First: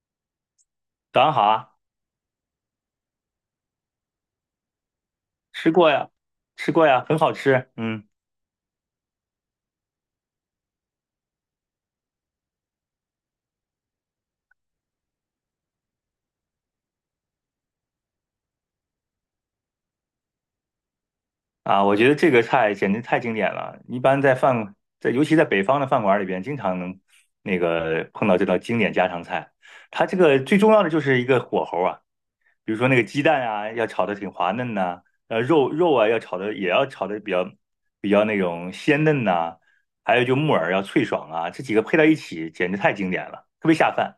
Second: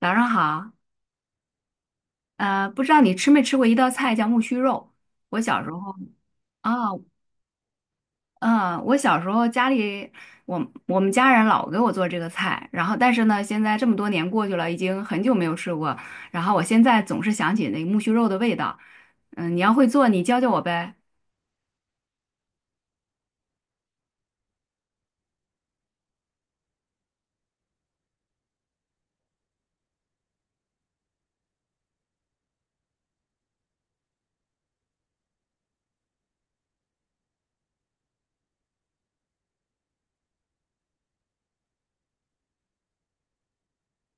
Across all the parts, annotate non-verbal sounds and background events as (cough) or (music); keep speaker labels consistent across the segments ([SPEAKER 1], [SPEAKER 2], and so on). [SPEAKER 1] 早上好，
[SPEAKER 2] 早上好啊。
[SPEAKER 1] 不知道你吃没吃过一道菜叫木须肉？我小时
[SPEAKER 2] 吃
[SPEAKER 1] 候
[SPEAKER 2] 过呀，吃
[SPEAKER 1] 啊。
[SPEAKER 2] 过呀，很好吃。嗯
[SPEAKER 1] 嗯，我小时候家里，我我们家人老给我做这个菜，然后但是呢，现在这么多年过去了，已经很久没有吃过，然后我现在总是想起那个木须肉的味道。嗯，你要会做，你教教我呗。
[SPEAKER 2] 啊，我觉得这个菜简直太经典了。一般在饭，尤其在北方的饭馆里边，经常能碰到这道经典家常菜。它这个最重要的就是一个火候啊，比如说那个鸡蛋啊，要炒的挺滑嫩呐、肉啊要炒的，也要炒的比较那种鲜嫩呐、还有就木耳要脆爽啊，这几个配在一起，简直太经典了，特别下饭。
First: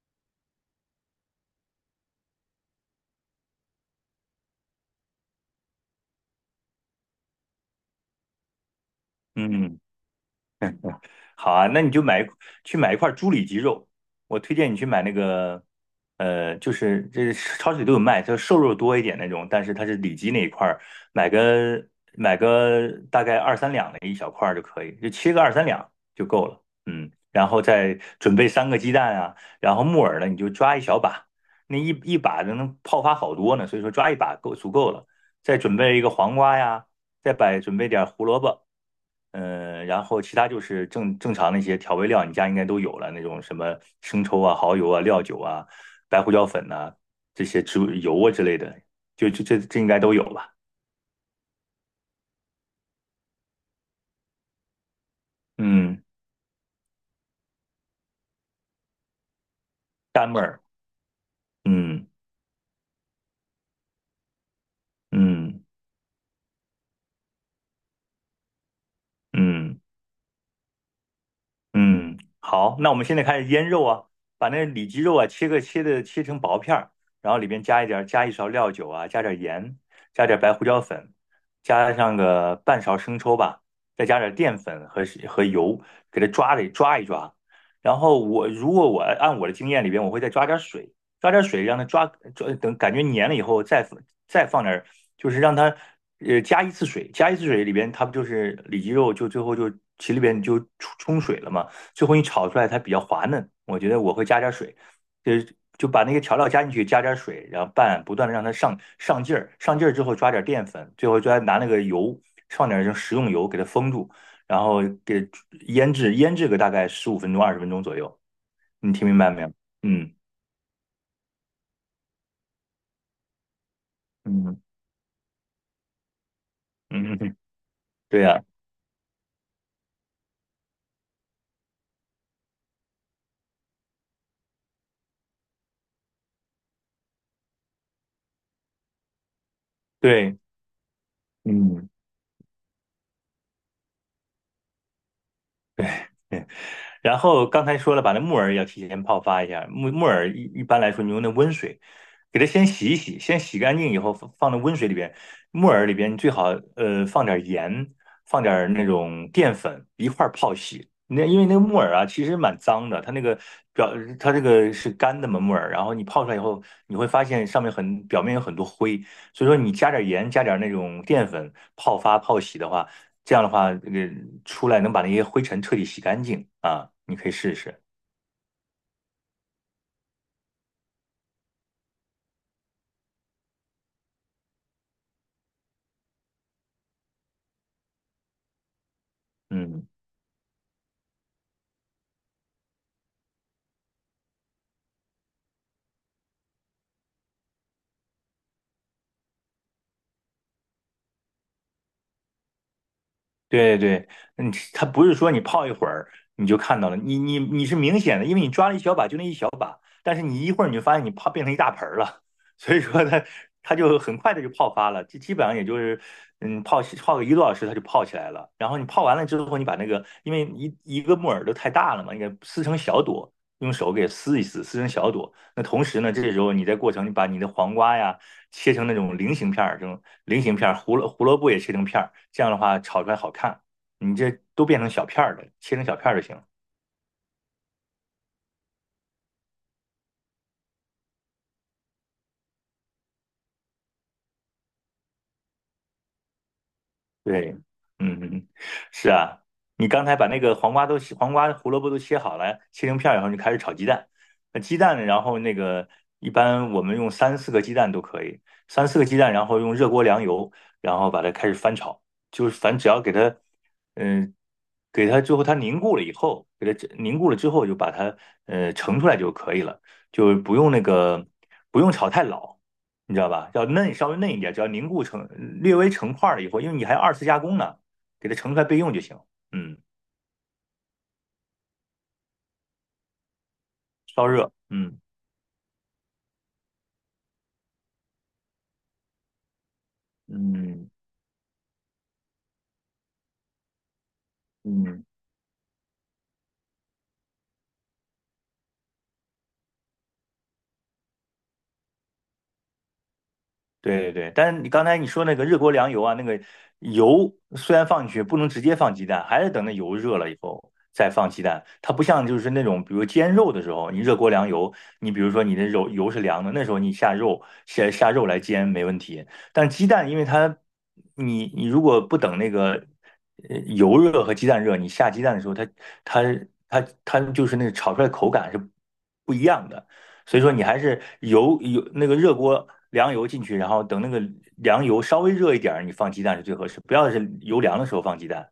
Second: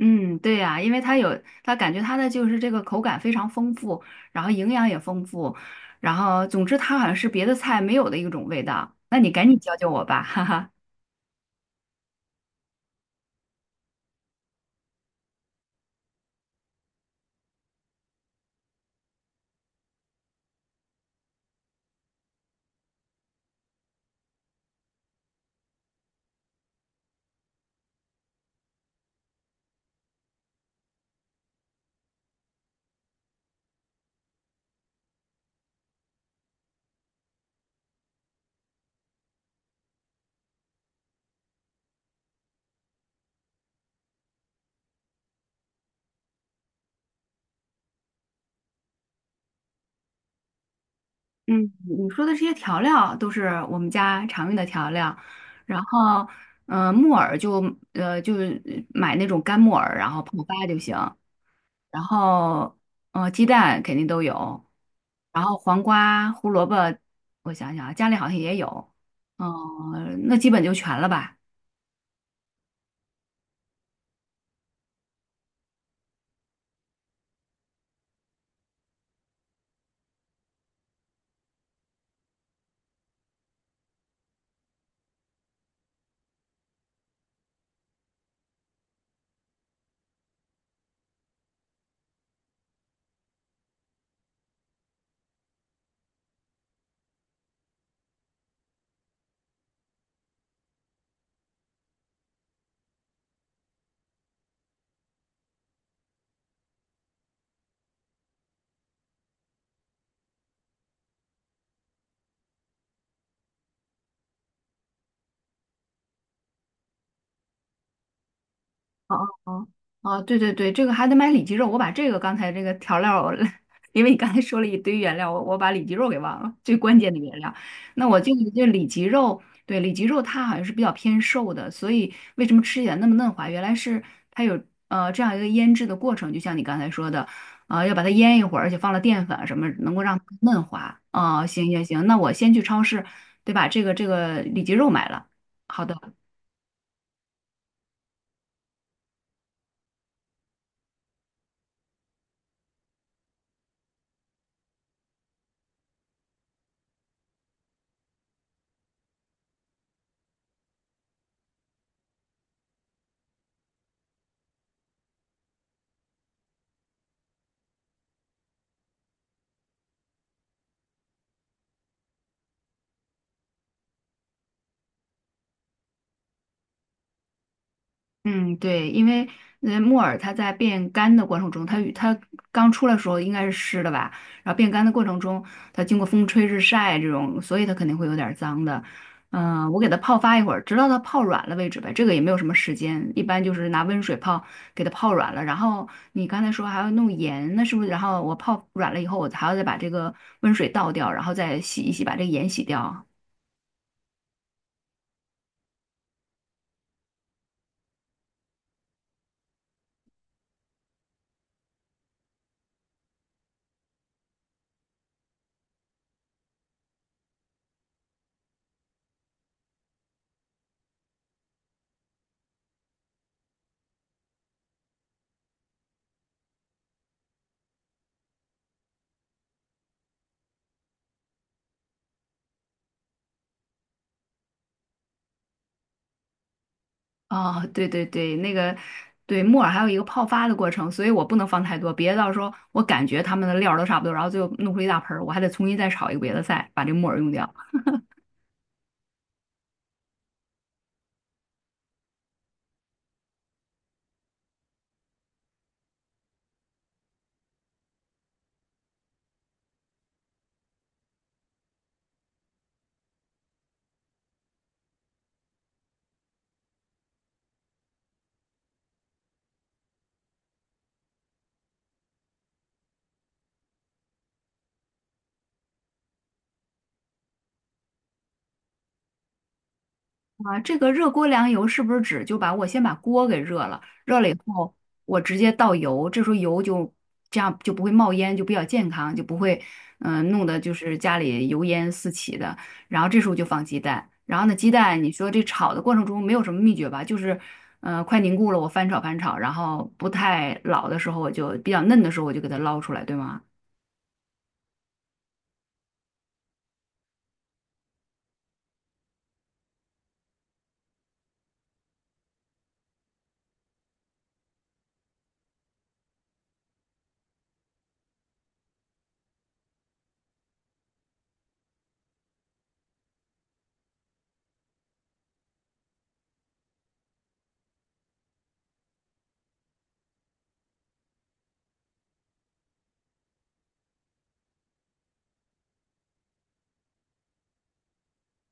[SPEAKER 1] 嗯，对呀，因为它有，它感觉它的就是这个口感非常丰富，然后营养也丰富，然后总之它好像是别的菜没有的一种味道。那你赶紧教
[SPEAKER 2] 嗯。
[SPEAKER 1] 教我吧，哈哈。
[SPEAKER 2] 好啊，那你去买一块猪里脊肉。我推荐你去买那个，就是这超市里都有卖，它瘦肉多一点那种，但是它是里脊那一块儿，买个买个大概二三两的一小块儿就可以，就切个二三两就够了。嗯，然后再准备三个鸡蛋啊，然后木耳呢你就抓一小把，那一把就能泡发好多呢，所以说抓一把够足够了，再准备一个黄瓜呀，准备点胡萝卜。嗯，然后其他就是正常那些调味料，你家应该都有了，那种什么生抽啊、蚝油啊、料酒啊、白胡椒粉呐、这些植物油啊之类的，就这应该都有吧？
[SPEAKER 1] 嗯，你说的这些调料都是我们家常用的调料。然
[SPEAKER 2] 嗯，
[SPEAKER 1] 后，木耳就呃就是买那种干木耳，然后泡
[SPEAKER 2] 单味儿，
[SPEAKER 1] 发就行。然
[SPEAKER 2] 嗯
[SPEAKER 1] 后，鸡蛋肯定都有。然
[SPEAKER 2] 嗯
[SPEAKER 1] 后
[SPEAKER 2] 嗯。
[SPEAKER 1] 黄瓜、胡萝卜，我想想啊，家里好像也有。
[SPEAKER 2] 嗯
[SPEAKER 1] 嗯、那基本就全了吧。
[SPEAKER 2] 嗯，好，那我们现在开始腌肉啊。把那里脊肉啊切个切的切成薄片儿，然后里边加一勺料酒啊，加点儿盐，加点儿白胡椒粉，加上个半勺生抽吧，再加点儿淀粉和油，给它抓了抓一抓。然后我我按我的经验里边，我会再抓点儿水，抓点儿水让它抓，等感觉粘了以后再放点儿，就是让它，加一次水。里边它不就是里脊肉就最后就里边就冲水了嘛。最后你炒出来它比较滑嫩，我觉得我会加点水，就是就把那个调料加进去，加点水，然后拌，不断的让它上劲儿，上劲儿之后抓点淀粉，最后拿那个油放点这食用油给它封住，然后腌制个大概15分钟20分钟左右，你听
[SPEAKER 1] 哦
[SPEAKER 2] 明白没有？
[SPEAKER 1] 哦
[SPEAKER 2] 嗯
[SPEAKER 1] 哦，对对对，这个还得买里脊肉，我把这个刚才这个调料儿 (laughs) 因为你刚才说
[SPEAKER 2] 嗯
[SPEAKER 1] 了一堆原料，我把里脊肉给忘了，最关键
[SPEAKER 2] 嗯，
[SPEAKER 1] 的
[SPEAKER 2] 嗯
[SPEAKER 1] 原料。那
[SPEAKER 2] (laughs)
[SPEAKER 1] 我
[SPEAKER 2] 对
[SPEAKER 1] 就
[SPEAKER 2] 呀、
[SPEAKER 1] 这里脊肉。对，里脊肉它好像是比较偏瘦的，所以为什么吃起来那么嫩滑？原来是它有这样一个腌制的过程，就像你刚才说的，要把它腌一会儿，而且放了淀粉啊什么，能够让它
[SPEAKER 2] 对，
[SPEAKER 1] 嫩滑。哦，行行
[SPEAKER 2] 嗯。
[SPEAKER 1] 行，那我先去超市，对吧？这个这个里脊肉买了，好的。
[SPEAKER 2] 对，然后刚才说了，把那木耳要提前泡发一下。木耳一般来说，你用那温水给它先洗一洗，先洗干净以后放到温水里边。木耳里边你最好，放点盐，放点那种淀粉一块儿泡洗。那因为那个木耳啊，其实蛮脏的，它那个表它这个是干的嘛木耳，然后你泡出来以后，你会发现上面很表面有很多灰，所以说你加点盐，加点那种淀粉泡洗的话。这样的话，这个出来能把那些灰尘彻底洗干净啊，你可以试试。
[SPEAKER 1] 嗯，对，因为木耳它在变干的过程中，它与它刚出来的时候应该是湿的吧，然后变干的过程中，它经过风吹日晒这种，所以它肯定会有点儿脏的。我
[SPEAKER 2] 嗯。
[SPEAKER 1] 给它泡发一会儿，直到它泡软了为止呗。这个也没有什么时间，一般就是拿温水泡，给它泡软了。然后你刚才说还要弄盐，那是不是？然后我泡软了以后，我还要再把这个温水倒掉，然后再洗一洗，把这个盐洗掉。
[SPEAKER 2] 对对，嗯，它不是说你泡一会儿你就看到了，你是明显的，因为你抓了一小把就那一小把，但是你一会儿你就发现你泡变成一大盆儿了。(laughs) 所以说它就很快的就泡发了，基本上也就是，泡个1个多小时它就泡起来了。然后你泡完了之后，你把那个因为一个木耳都太大了嘛，你给撕成小朵，用手给撕一撕，撕成小朵。那同时呢，这时候你在过程你把你的黄瓜呀切成那种菱形片儿，这种菱形片，胡萝卜也切成片，这样的话炒出来好看。你这都变成小片儿的，切成小片儿就行了。
[SPEAKER 1] 哦，对对对，那个对木耳还有一个泡发的过程，所以我不能放太多，别到时候我感觉它们的料儿都差不多，然后最后弄出一大盆儿，我还得重新再炒一个别的菜，把这木耳用掉。
[SPEAKER 2] 对，嗯，(laughs) 是啊。你刚才把黄瓜、胡萝卜都切好了，切成片儿以后，你就开始炒鸡蛋。那鸡蛋，然后那个，一般我们用三四个鸡蛋都可以。三四个鸡蛋，然后用热锅凉油，然后把它开始翻炒，就是反正只要给它，嗯、给它最后它凝固了以后，给它凝固了之后，就把它，盛出来就可以了，就不用那个，不用炒太老，你知道吧？要嫩，稍微嫩一点，只要凝固成略微成块了以后，因为你还要二次加工呢，给它盛出来备用就行。嗯，
[SPEAKER 1] 啊，这个热锅凉油是不是指就把我先把锅给热了，热
[SPEAKER 2] 烧
[SPEAKER 1] 了以
[SPEAKER 2] 热，
[SPEAKER 1] 后
[SPEAKER 2] 嗯
[SPEAKER 1] 我直接倒油，这时候油就这样就不会冒烟，就比较健康，就不会弄得就
[SPEAKER 2] 嗯
[SPEAKER 1] 是家里油烟四起的。然后这时候就放鸡蛋，然后呢鸡蛋
[SPEAKER 2] 嗯，
[SPEAKER 1] 你说这炒的过程中没有什么秘诀吧，就是嗯快凝固了我翻炒翻炒，然后不太老的时候我就比较嫩的时候我就给它捞出来，对吗？
[SPEAKER 2] 对对对。但是你刚才你说那个热锅凉油啊，那个油虽然放进去，不能直接放鸡蛋，还是等那油热了以后再放鸡蛋。它不像就是那种，比如煎肉的时候，你热锅凉油，你比如说你的肉油是凉的，那时候你下肉来煎没问题。但鸡蛋，因为它，你如果不等那个，油热和鸡蛋热，你下鸡蛋的时候，它它就是那个炒出来的口感是不一样的。所以说你还是那个热锅凉油进去，然后等那个凉油稍微热一点儿，你放鸡蛋是最合适，不要是油凉的时候放鸡蛋，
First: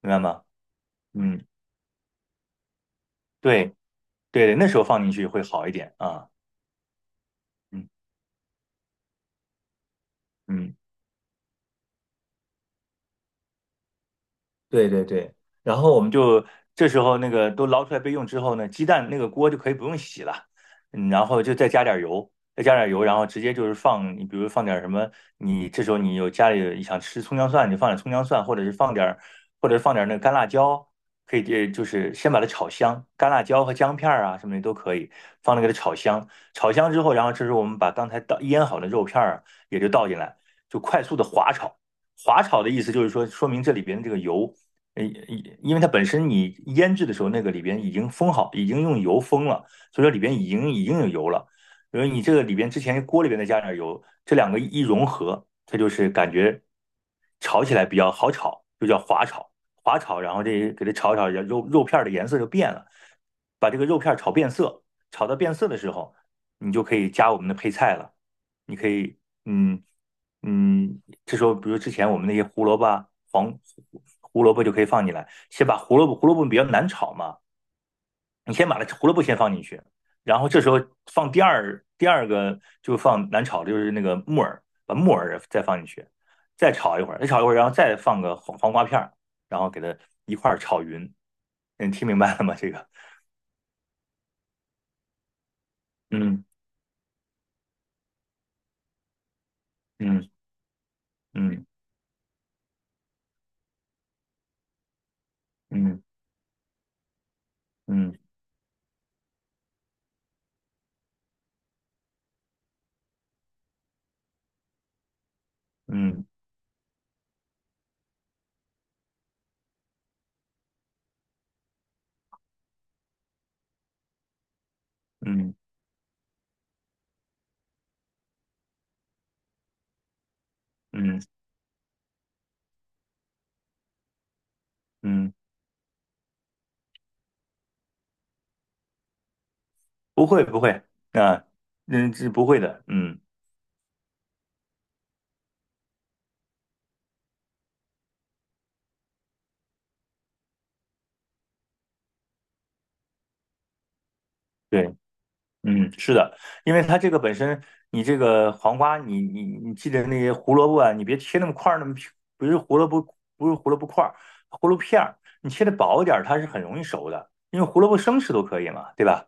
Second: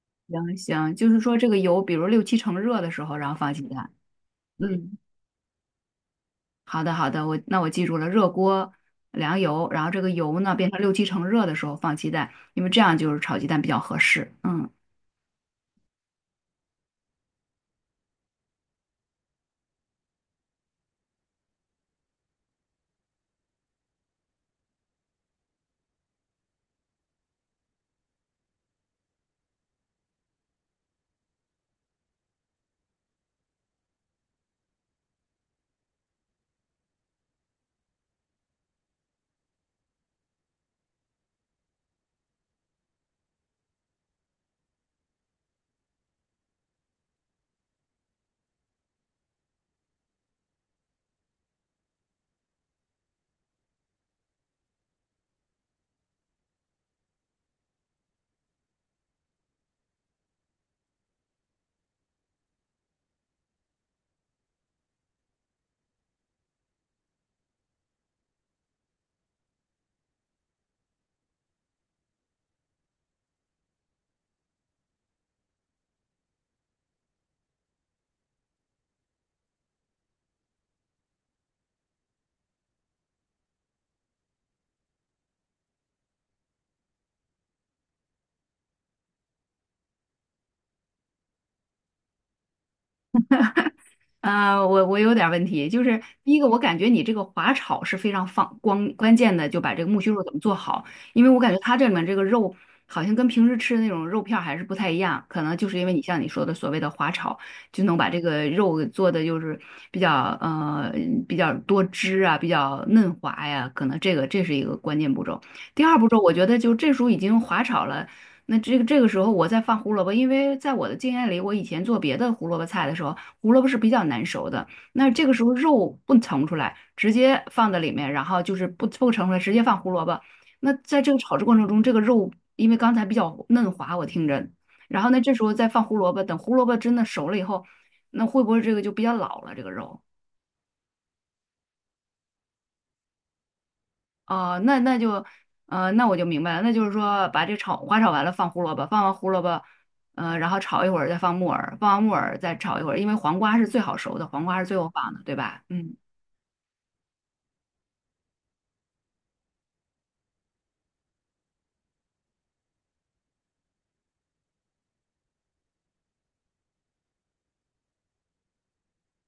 [SPEAKER 2] 明白吗？
[SPEAKER 1] 行行，就是说
[SPEAKER 2] 嗯，
[SPEAKER 1] 这个油比如六七成热的时候，然后放鸡
[SPEAKER 2] 对
[SPEAKER 1] 蛋，
[SPEAKER 2] 对，那时候
[SPEAKER 1] 嗯。
[SPEAKER 2] 放进去会好一点啊。
[SPEAKER 1] 好的，好的，我那我记
[SPEAKER 2] 嗯
[SPEAKER 1] 住了，热锅凉油，然后这个油呢变
[SPEAKER 2] 嗯。
[SPEAKER 1] 成六七成热的时候放鸡蛋，因为这样就是炒鸡蛋比较合适。嗯。
[SPEAKER 2] 对对对，然后我们就这时候那个都捞出来备用之后呢，鸡蛋那个锅就可以不用洗了。嗯，然后就再加点油，再加点油，然后直接就是放，你比如放点什么，你这时候你有家里想吃葱姜蒜，你就放点葱姜蒜，或者是放点，那个干辣椒，可以，就是先把它炒香，干辣椒和姜片儿啊什么的都可以放那个炒香。炒香之后，然后这时候我们把刚才腌好的肉片儿啊也就倒进来，就快速的滑炒。滑炒的意思就是说，说明这里边的这个油，呃，因为它本身你腌制的时候，那个里边已经封好，已经用油封了，所以说里边已经有油了。因为你这个里边之前锅里边再加点油，这两个一融合，它就是感觉炒起来比较好炒，就叫滑炒。滑炒，然后这给它炒一炒，肉片儿的颜色就变了。把这个肉片儿炒变色，炒到变色的时候，你就可以加我们的配菜了。你可以，嗯。嗯，这时候比如之前我们那些胡萝卜、黄胡萝卜就可以放进来，先把胡萝卜比较难炒嘛，你先把它胡萝卜先放进去，然后这时候放第二个就放难炒的就是那个木耳，把木耳再放进去，再炒一会儿，再炒一会儿，然后再放个黄瓜片儿，然后给它一块儿炒匀。你听明白了吗？这个，
[SPEAKER 1] 啊，我有点问题，就是第一
[SPEAKER 2] 嗯
[SPEAKER 1] 个，我感觉你这个滑炒是非常放光关键的，就把这个木须肉
[SPEAKER 2] 嗯
[SPEAKER 1] 怎么做好，因为我感觉
[SPEAKER 2] 嗯
[SPEAKER 1] 它这里面这个肉好像跟平时吃的那种肉片儿还是不太一样，可能就是因为你
[SPEAKER 2] 嗯
[SPEAKER 1] 像你说的所谓的滑炒，就能把
[SPEAKER 2] 嗯
[SPEAKER 1] 这个肉给做的就是比较呃比较多汁啊，比较嫩滑呀，可能这个这是一个关键步骤。第二步
[SPEAKER 2] 嗯
[SPEAKER 1] 骤，
[SPEAKER 2] 嗯
[SPEAKER 1] 我觉得就这时候已经滑炒了。那这个这个时候我再放胡萝卜，因为在我的经验里，我以前做别的胡萝卜菜的时候，胡萝卜是比较难熟的，那这个时候
[SPEAKER 2] 嗯
[SPEAKER 1] 肉不盛出来，直接放在里面，然后就是不盛出来，直接放胡萝卜。那在这个
[SPEAKER 2] 嗯，
[SPEAKER 1] 炒制过程中，这个肉因为刚才比较嫩滑，我听着，然后呢，
[SPEAKER 2] 嗯
[SPEAKER 1] 这时候再放胡萝卜，等胡萝卜真的熟了以后，那会不会这个就比较老了这个肉？
[SPEAKER 2] 不会不会。啊，嗯，这不会的，嗯。
[SPEAKER 1] 哦、那那就，那我就明白了，那就是说把这炒花炒完了放胡萝卜，放完胡萝卜，然后炒一会儿再放木耳，放完木耳再炒一会儿，因为黄瓜是最好熟的，黄瓜是最后
[SPEAKER 2] 对，
[SPEAKER 1] 放的，对吧？
[SPEAKER 2] 嗯，
[SPEAKER 1] 嗯。
[SPEAKER 2] 是的。因为它这个本身，你这个黄瓜，你你记得那些胡萝卜啊，你别切那么块儿，那么平，不是胡萝卜，不是胡萝卜块儿，胡萝卜片儿，你切的薄一点儿，它是很容易熟的，因为胡萝卜生吃都可以嘛，对吧？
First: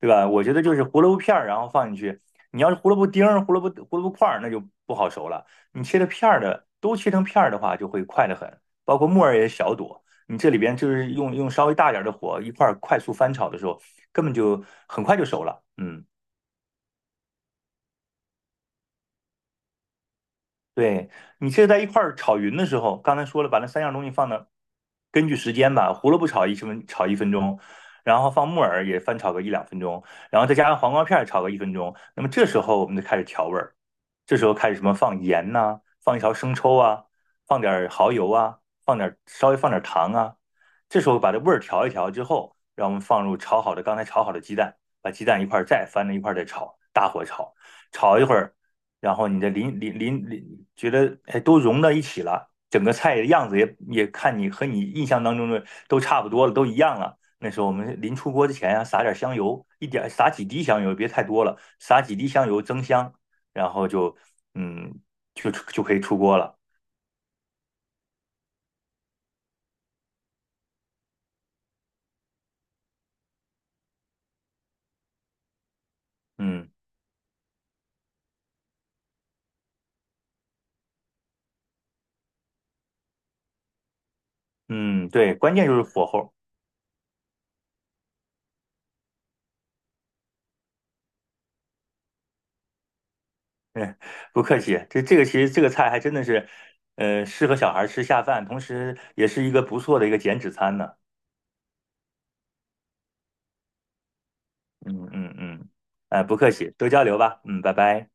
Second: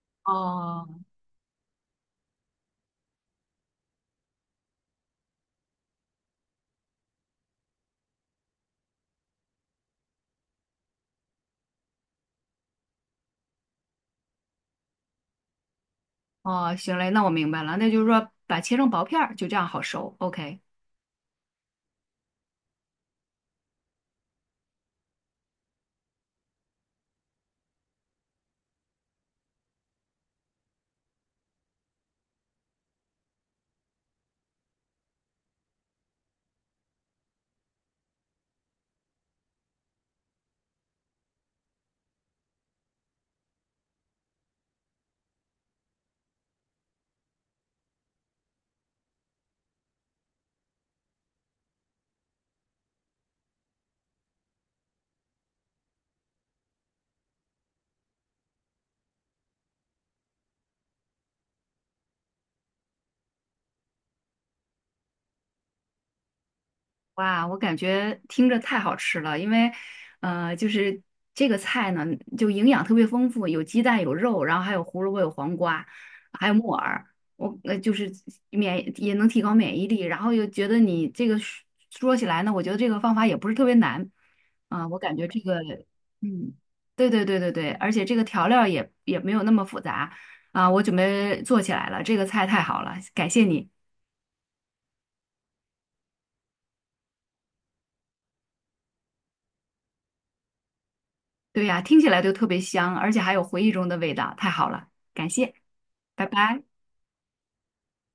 [SPEAKER 2] 对吧？我觉得就是
[SPEAKER 1] 哦，
[SPEAKER 2] 胡萝卜片儿，然后放进去。你要是胡萝卜丁儿、胡萝卜块儿，那就不好熟了。你切的片儿的，都切成片儿的话，就会快得很。包括木耳也小朵，你这里边就是用稍微大点的火一块儿快速翻炒的时候，根本就很快就熟了。嗯。
[SPEAKER 1] 哦，行嘞，那我明白了，那就是说把切成薄片儿，就这样好熟。OK。
[SPEAKER 2] 对，你其实在一块儿炒匀的时候，刚才说了，把那三样东西放到，根据时间吧，胡萝卜炒一分钟，然后放木耳也翻炒个1、2分钟，然后再加上黄瓜片儿炒个一分钟。那么这时候我们就开始调味儿，这时候开始什么放盐呐、放一勺生抽啊，放点儿蚝油啊，放点儿，糖啊。这时候把这味儿调一调之后，让我们放入炒好的刚才炒好的鸡蛋，把鸡蛋一块儿再翻着一块儿再炒，大火炒，炒一会儿。然后你的淋，觉得哎都融到一起了，整个菜的样子也看你和你印象当中的都差不多了，都一样了。那时候我们临出锅之前啊，撒点香油，撒几滴香油，别太多了，撒几滴香油增香，然后就嗯就就可以出锅了。
[SPEAKER 1] 哇，我感觉听着太好吃了，就是这个菜呢，就营养特别丰富，有鸡蛋，有肉，然后还有胡萝卜，有黄瓜，还有木
[SPEAKER 2] 嗯
[SPEAKER 1] 耳，我就是也能提高免疫力，然后又觉得你这个说起来呢，我觉得这个方法也不是特别难。我
[SPEAKER 2] 嗯，
[SPEAKER 1] 感觉
[SPEAKER 2] 对，
[SPEAKER 1] 这
[SPEAKER 2] 关
[SPEAKER 1] 个，
[SPEAKER 2] 键就是火候。
[SPEAKER 1] 嗯，对对对对对，而且这个调料也没有那么复杂。我准备做起来了，这个菜太好了，感谢你。
[SPEAKER 2] 嗯，(laughs) 不客气。这其实这个菜还真的是，适合小孩吃下饭，同时也是一个不错的减脂餐呢。
[SPEAKER 1] 对呀，听起来就特别香，而且还有回忆中的味道，太好了，
[SPEAKER 2] 嗯
[SPEAKER 1] 感
[SPEAKER 2] 嗯
[SPEAKER 1] 谢，
[SPEAKER 2] 嗯，
[SPEAKER 1] 拜
[SPEAKER 2] 不客
[SPEAKER 1] 拜。
[SPEAKER 2] 气，多交流吧，嗯，拜拜。